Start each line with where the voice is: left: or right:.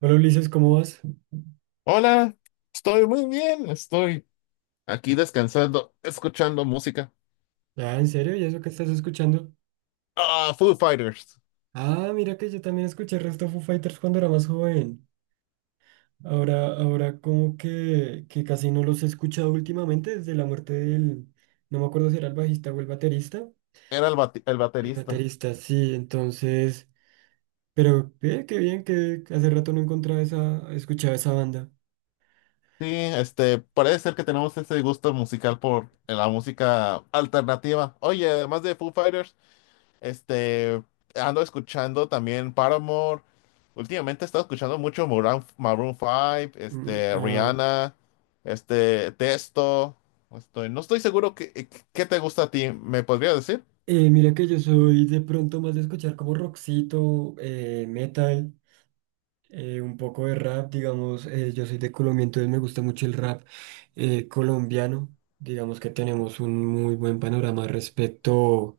right: Hola Ulises, ¿cómo vas?
left: Hola, estoy muy bien, estoy aquí descansando, escuchando música.
right: Ah, ¿en serio? ¿Y eso que estás escuchando?
left: Ah, Foo Fighters,
right: Ah, mira que yo también escuché el resto de Foo Fighters cuando era más joven. Ahora como que casi no los he escuchado últimamente desde la muerte del... No me acuerdo si era el bajista o el baterista.
left: era el
right: El
left: baterista.
right: baterista, sí, entonces... Pero qué bien que hace rato no encontraba esa... escuchaba esa banda.
left: Sí, parece ser que tenemos ese gusto musical por la música alternativa. Oye, además de Foo Fighters, este, ando escuchando también Paramore. Últimamente he estado escuchando mucho Maroon 5,
right: Mm, ah,
left: Rihanna, Testo. No estoy seguro qué te gusta a ti, ¿me podrías decir?
right: mira que yo soy de pronto más de escuchar como rockcito, metal. Un poco de rap, digamos, yo soy de Colombia, entonces me gusta mucho el rap colombiano. Digamos que tenemos un muy buen panorama respecto,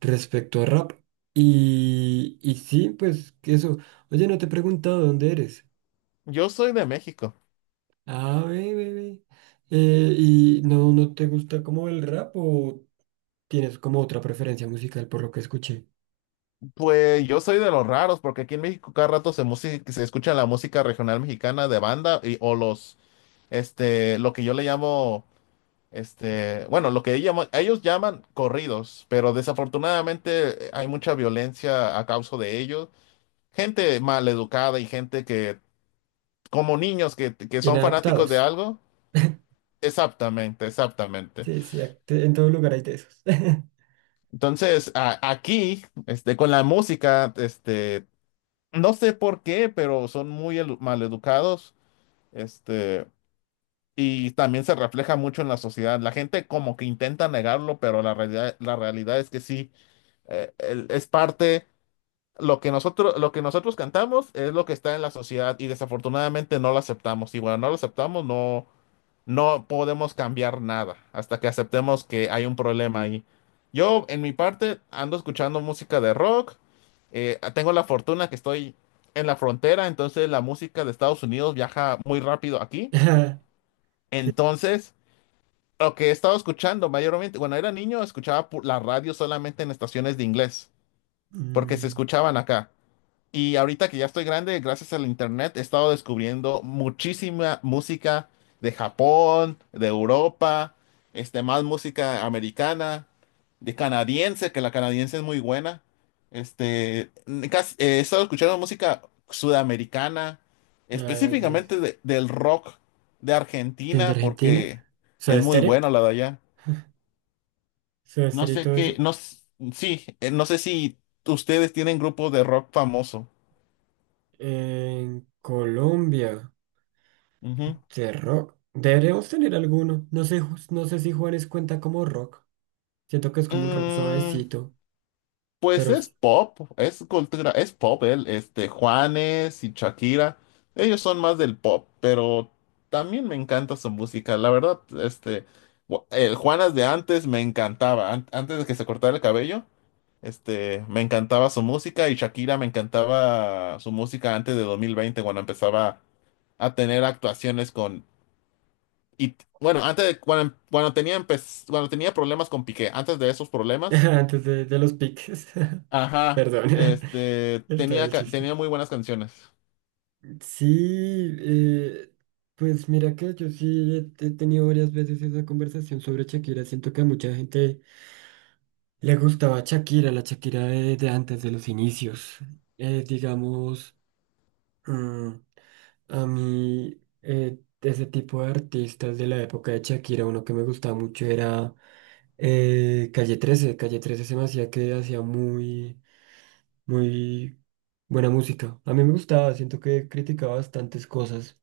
right: respecto a rap. Y sí, pues que eso. Oye, no te he preguntado dónde eres.
left: Yo soy de México.
right: Ah, ve, ve, ve. ¿Y no te gusta como el rap o tienes como otra preferencia musical por lo que escuché?
left: Pues yo soy de los raros, porque aquí en México cada rato se escucha la música regional mexicana de banda lo que yo le llamo, lo que ellos llaman corridos, pero desafortunadamente hay mucha violencia a causa de ellos. Gente maleducada y gente que, como niños que son fanáticos de
right: Inadaptados.
left: algo. Exactamente, exactamente.
right: Sí, sí, en todo lugar hay de esos.
left: Entonces, aquí, con la música. No sé por qué, pero son muy maleducados, este, y también se refleja mucho en la sociedad. La gente como que intenta negarlo, pero la realidad es que sí, es parte, lo que nosotros cantamos es lo que está en la sociedad y desafortunadamente no lo aceptamos. Y bueno, no lo aceptamos, no, no podemos cambiar nada hasta que aceptemos que hay un problema ahí. Yo, en mi parte, ando escuchando música de rock. Tengo la fortuna que estoy en la frontera, entonces la música de Estados Unidos viaja muy rápido aquí.
right: Ajá, sí.
left: Entonces, lo que he estado escuchando mayormente, cuando era niño, escuchaba la radio solamente en estaciones de inglés, porque se
right: Mm,
left: escuchaban acá. Y ahorita que ya estoy grande, gracias al internet, he estado descubriendo muchísima música de Japón, de Europa, más música americana, de canadiense, que la canadiense es muy buena. Este, he estado escuchando música sudamericana,
right: ya,
left: específicamente del rock de
right: desde
left: Argentina,
right: Argentina,
left: porque es
right: Soda
left: muy
right: Stereo,
left: buena la de allá.
right: Soda
left: No
right: Stereo y
left: sé
right: todo
left: qué,
right: eso.
left: no, s- sí, no sé si ustedes tienen grupos de rock famoso.
right: En Colombia, de rock. Deberíamos tener alguno. No sé, no sé si Juanes cuenta como rock. Siento que es como un rock
left: Mm,
right: suavecito,
left: pues
right: pero
left: es
right: s-
left: pop, es pop, él, Juanes y Shakira, ellos son más del pop, pero también me encanta su música, la verdad. El Juanes de antes me encantaba, antes de que se cortara el cabello, me encantaba su música y Shakira me encantaba su música antes de 2020, cuando empezaba a tener actuaciones con, y, bueno, antes de, cuando tenía, cuando tenía problemas con Piqué, antes de esos problemas.
right: antes de los piques.
left: Ajá,
right: Perdón, estaba
left: tenía,
right: el chiste.
left: tenía muy buenas canciones.
right: Sí, pues mira que yo sí he tenido varias veces esa conversación sobre Shakira. Siento que a mucha gente le gustaba Shakira, la Shakira de antes de los inicios. Digamos, mm, a mí, de ese tipo de artistas de la época de Shakira, uno que me gustaba mucho era Calle trece. Calle trece se me hacía que hacía muy, muy buena música. A mí me gustaba, siento que criticaba bastantes cosas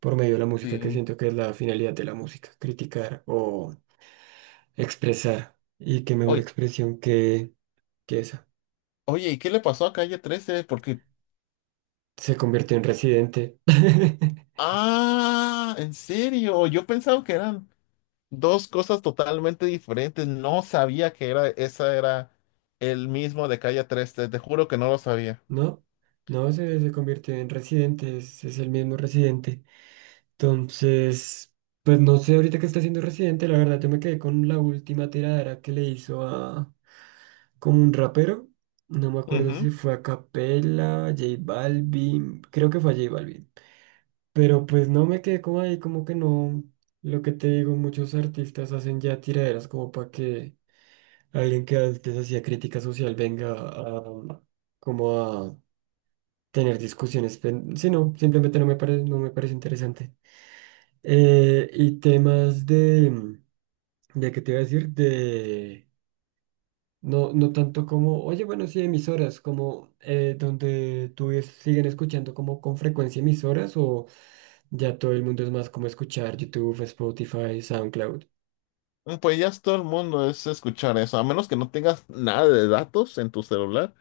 right: por medio de la música, que
left: Sí.
right: siento que es la finalidad de la música, criticar o expresar. Y qué mejor
left: Oye,
right: expresión que esa.
left: oye, ¿y qué le pasó a Calle trece? Porque,
right: Se convirtió en residente.
left: ah, ¿en serio? Yo pensaba que eran dos cosas totalmente diferentes. No sabía que era, esa era el mismo de Calle trece, te juro que no lo sabía.
right: ¿No? No, se convirtió en residente, es el mismo residente. Entonces, pues no sé ahorita qué está haciendo residente, la verdad yo me quedé con la última tiradera que le hizo a como un rapero. No me acuerdo si
left: Ujú.
right: fue a Capela, J Balvin, creo que fue a J Balvin. Pero pues no me quedé como ahí, como que no. Lo que te digo, muchos artistas hacen ya tiraderas como para que alguien que antes hacía crítica social venga a, como a tener discusiones. Sí, no, simplemente no me parece, no me parece interesante. Y temas de qué te iba a decir, de no, no tanto como, oye, bueno, sí, emisoras, como donde tú siguen escuchando como con frecuencia emisoras o ya todo el mundo es más como escuchar YouTube, Spotify, SoundCloud.
left: Pues ya todo el mundo es escuchar eso, a menos que no tengas nada de datos en tu celular,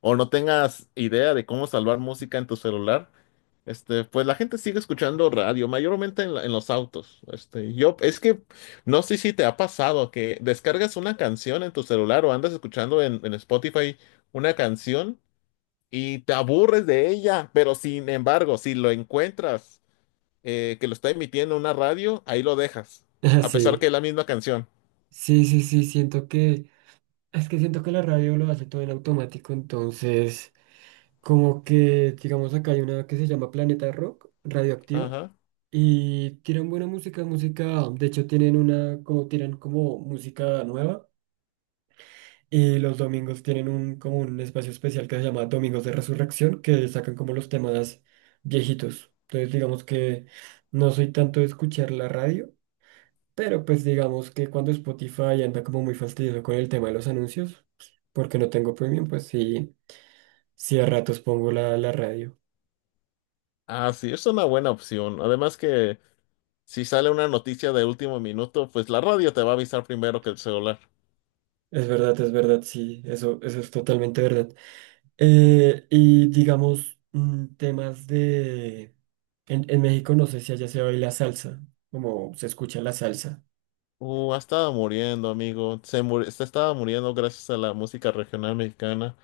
left: o no tengas idea de cómo salvar música en tu celular. Pues la gente sigue escuchando radio, mayormente en los autos. Es que no sé si te ha pasado que descargas una canción en tu celular o andas escuchando en Spotify una canción y te aburres de ella, pero sin embargo, si lo encuentras que lo está emitiendo una radio, ahí lo dejas,
right: Ah,
left: a pesar que
right: sí,
left: es la misma canción.
right: sí, siento que es que siento que la radio lo hace todo en automático, entonces como que, digamos, acá hay una que se llama Planeta Rock, Radioactiva,
left: Ajá.
right: y tiran buena música, música, de hecho tienen una, como tiran como música nueva, y los domingos tienen un, como un espacio especial que se llama Domingos de Resurrección, que sacan como los temas viejitos. Entonces digamos que no soy tanto de escuchar la radio, pero pues digamos que cuando Spotify anda como muy fastidioso con el tema de los anuncios, porque no tengo premium, pues sí, sí a ratos pongo la radio.
left: Ah, sí, es una buena opción. Además que, si sale una noticia de último minuto, pues la radio te va a avisar primero que el celular.
right: Es verdad, sí, eso es totalmente verdad. Y digamos, mm, temas de... En México no sé si allá se baila salsa, como se escucha la salsa.
left: Ha estado muriendo, amigo. Se estaba muriendo gracias a la música regional mexicana.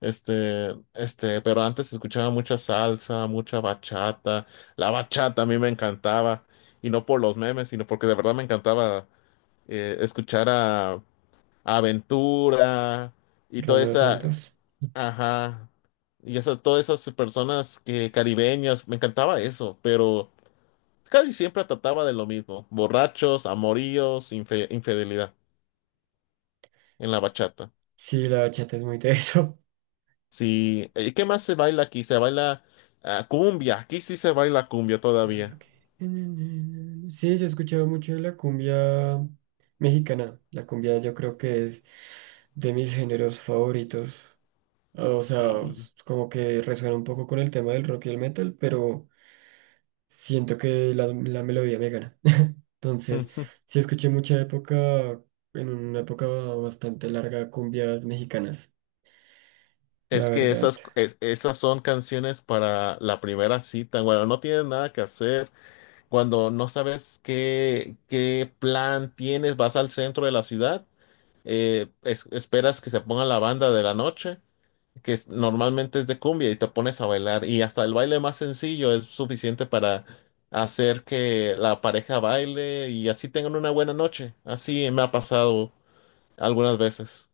left: Pero antes escuchaba mucha salsa, mucha bachata. La bachata a mí me encantaba. Y no por los memes, sino porque de verdad me encantaba eh, escuchar a, a Aventura y toda
right: Romeo
left: esa,
right: Santos.
left: ajá, y esa, todas esas personas que caribeñas. Me encantaba eso, pero casi siempre trataba de lo mismo: borrachos, amoríos, infidelidad en la bachata.
right: Sí, la bachata es muy de eso.
left: Sí, ¿y qué más se baila aquí? Cumbia, aquí sí se baila cumbia
right: Ah,
left: todavía.
right: ok. Sí, yo he escuchado mucho de la cumbia mexicana. La cumbia yo creo que es de mis géneros favoritos. O sea,
left: Sí.
right: como que resuena un poco con el tema del rock y el metal, pero siento que la melodía me gana. Entonces, sí escuché mucha época, en una época bastante larga, cumbias mexicanas, la
left: Es que
right: verdad.
left: esas son canciones para la primera cita. Bueno, no tienes nada que hacer. Cuando no sabes qué plan tienes, vas al centro de la ciudad, esperas que se ponga la banda de la noche, normalmente es de cumbia, y te pones a bailar, y hasta el baile más sencillo es suficiente para hacer que la pareja baile y así tengan una buena noche. Así me ha pasado algunas veces.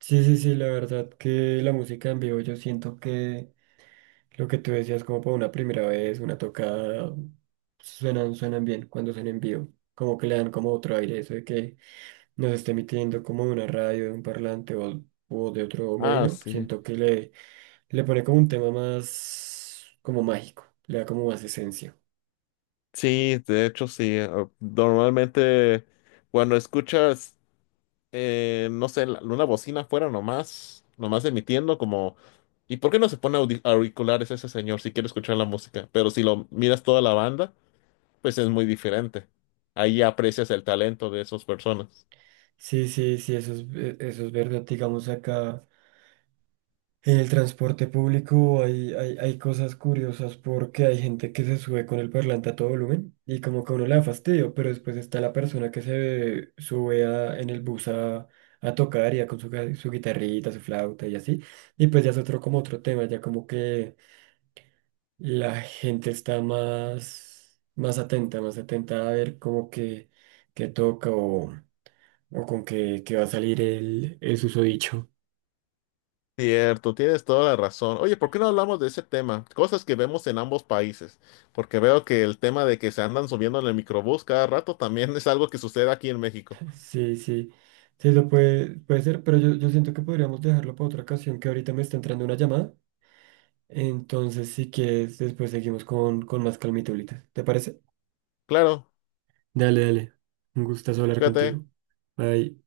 right: Sí, sí, sí, la verdad que la música en vivo yo siento que lo que tú decías como para una primera vez, una tocada, suenan, suenan bien cuando son en vivo. Como que le dan como otro aire, eso de que nos esté emitiendo como de una radio, de un parlante o de otro
left: Ah,
right: medio.
left: sí.
right: Siento que le pone como un tema más como mágico, le da como más esencia.
left: Sí, de hecho sí. Ah, normalmente cuando escuchas, no sé, una bocina afuera nomás, nomás emitiendo como... ¿Y por qué no se pone auriculares ese señor si quiere escuchar la música? Pero si lo miras toda la banda, pues es muy diferente. Ahí aprecias el talento de esas personas.
right: Sí, sí, sí, eso es verdad, digamos acá. En el transporte público hay cosas curiosas porque hay gente que se sube con el parlante a todo volumen y como que a uno le da fastidio, pero después está la persona que se sube en el bus a tocar ya con su, su guitarrita, su flauta y así. Y pues ya es otro como otro tema, ya como que la gente está más, más atenta a ver como que toca o con que va a salir el susodicho.
left: Cierto, tienes toda la razón. Oye, ¿por qué no hablamos de ese tema? Cosas que vemos en ambos países, porque veo que el tema de que se andan subiendo en el microbús cada rato también es algo que sucede aquí en México.
right: Sí, sí, sí, lo puede, puede ser, pero yo siento que podríamos dejarlo para otra ocasión, que ahorita me está entrando una llamada. Entonces, si quieres, después seguimos con más calmita ahorita. ¿Te parece?
left: Claro,
right: Dale, dale. Un gustazo hablar
left: cuídate.
right: contigo. Bye.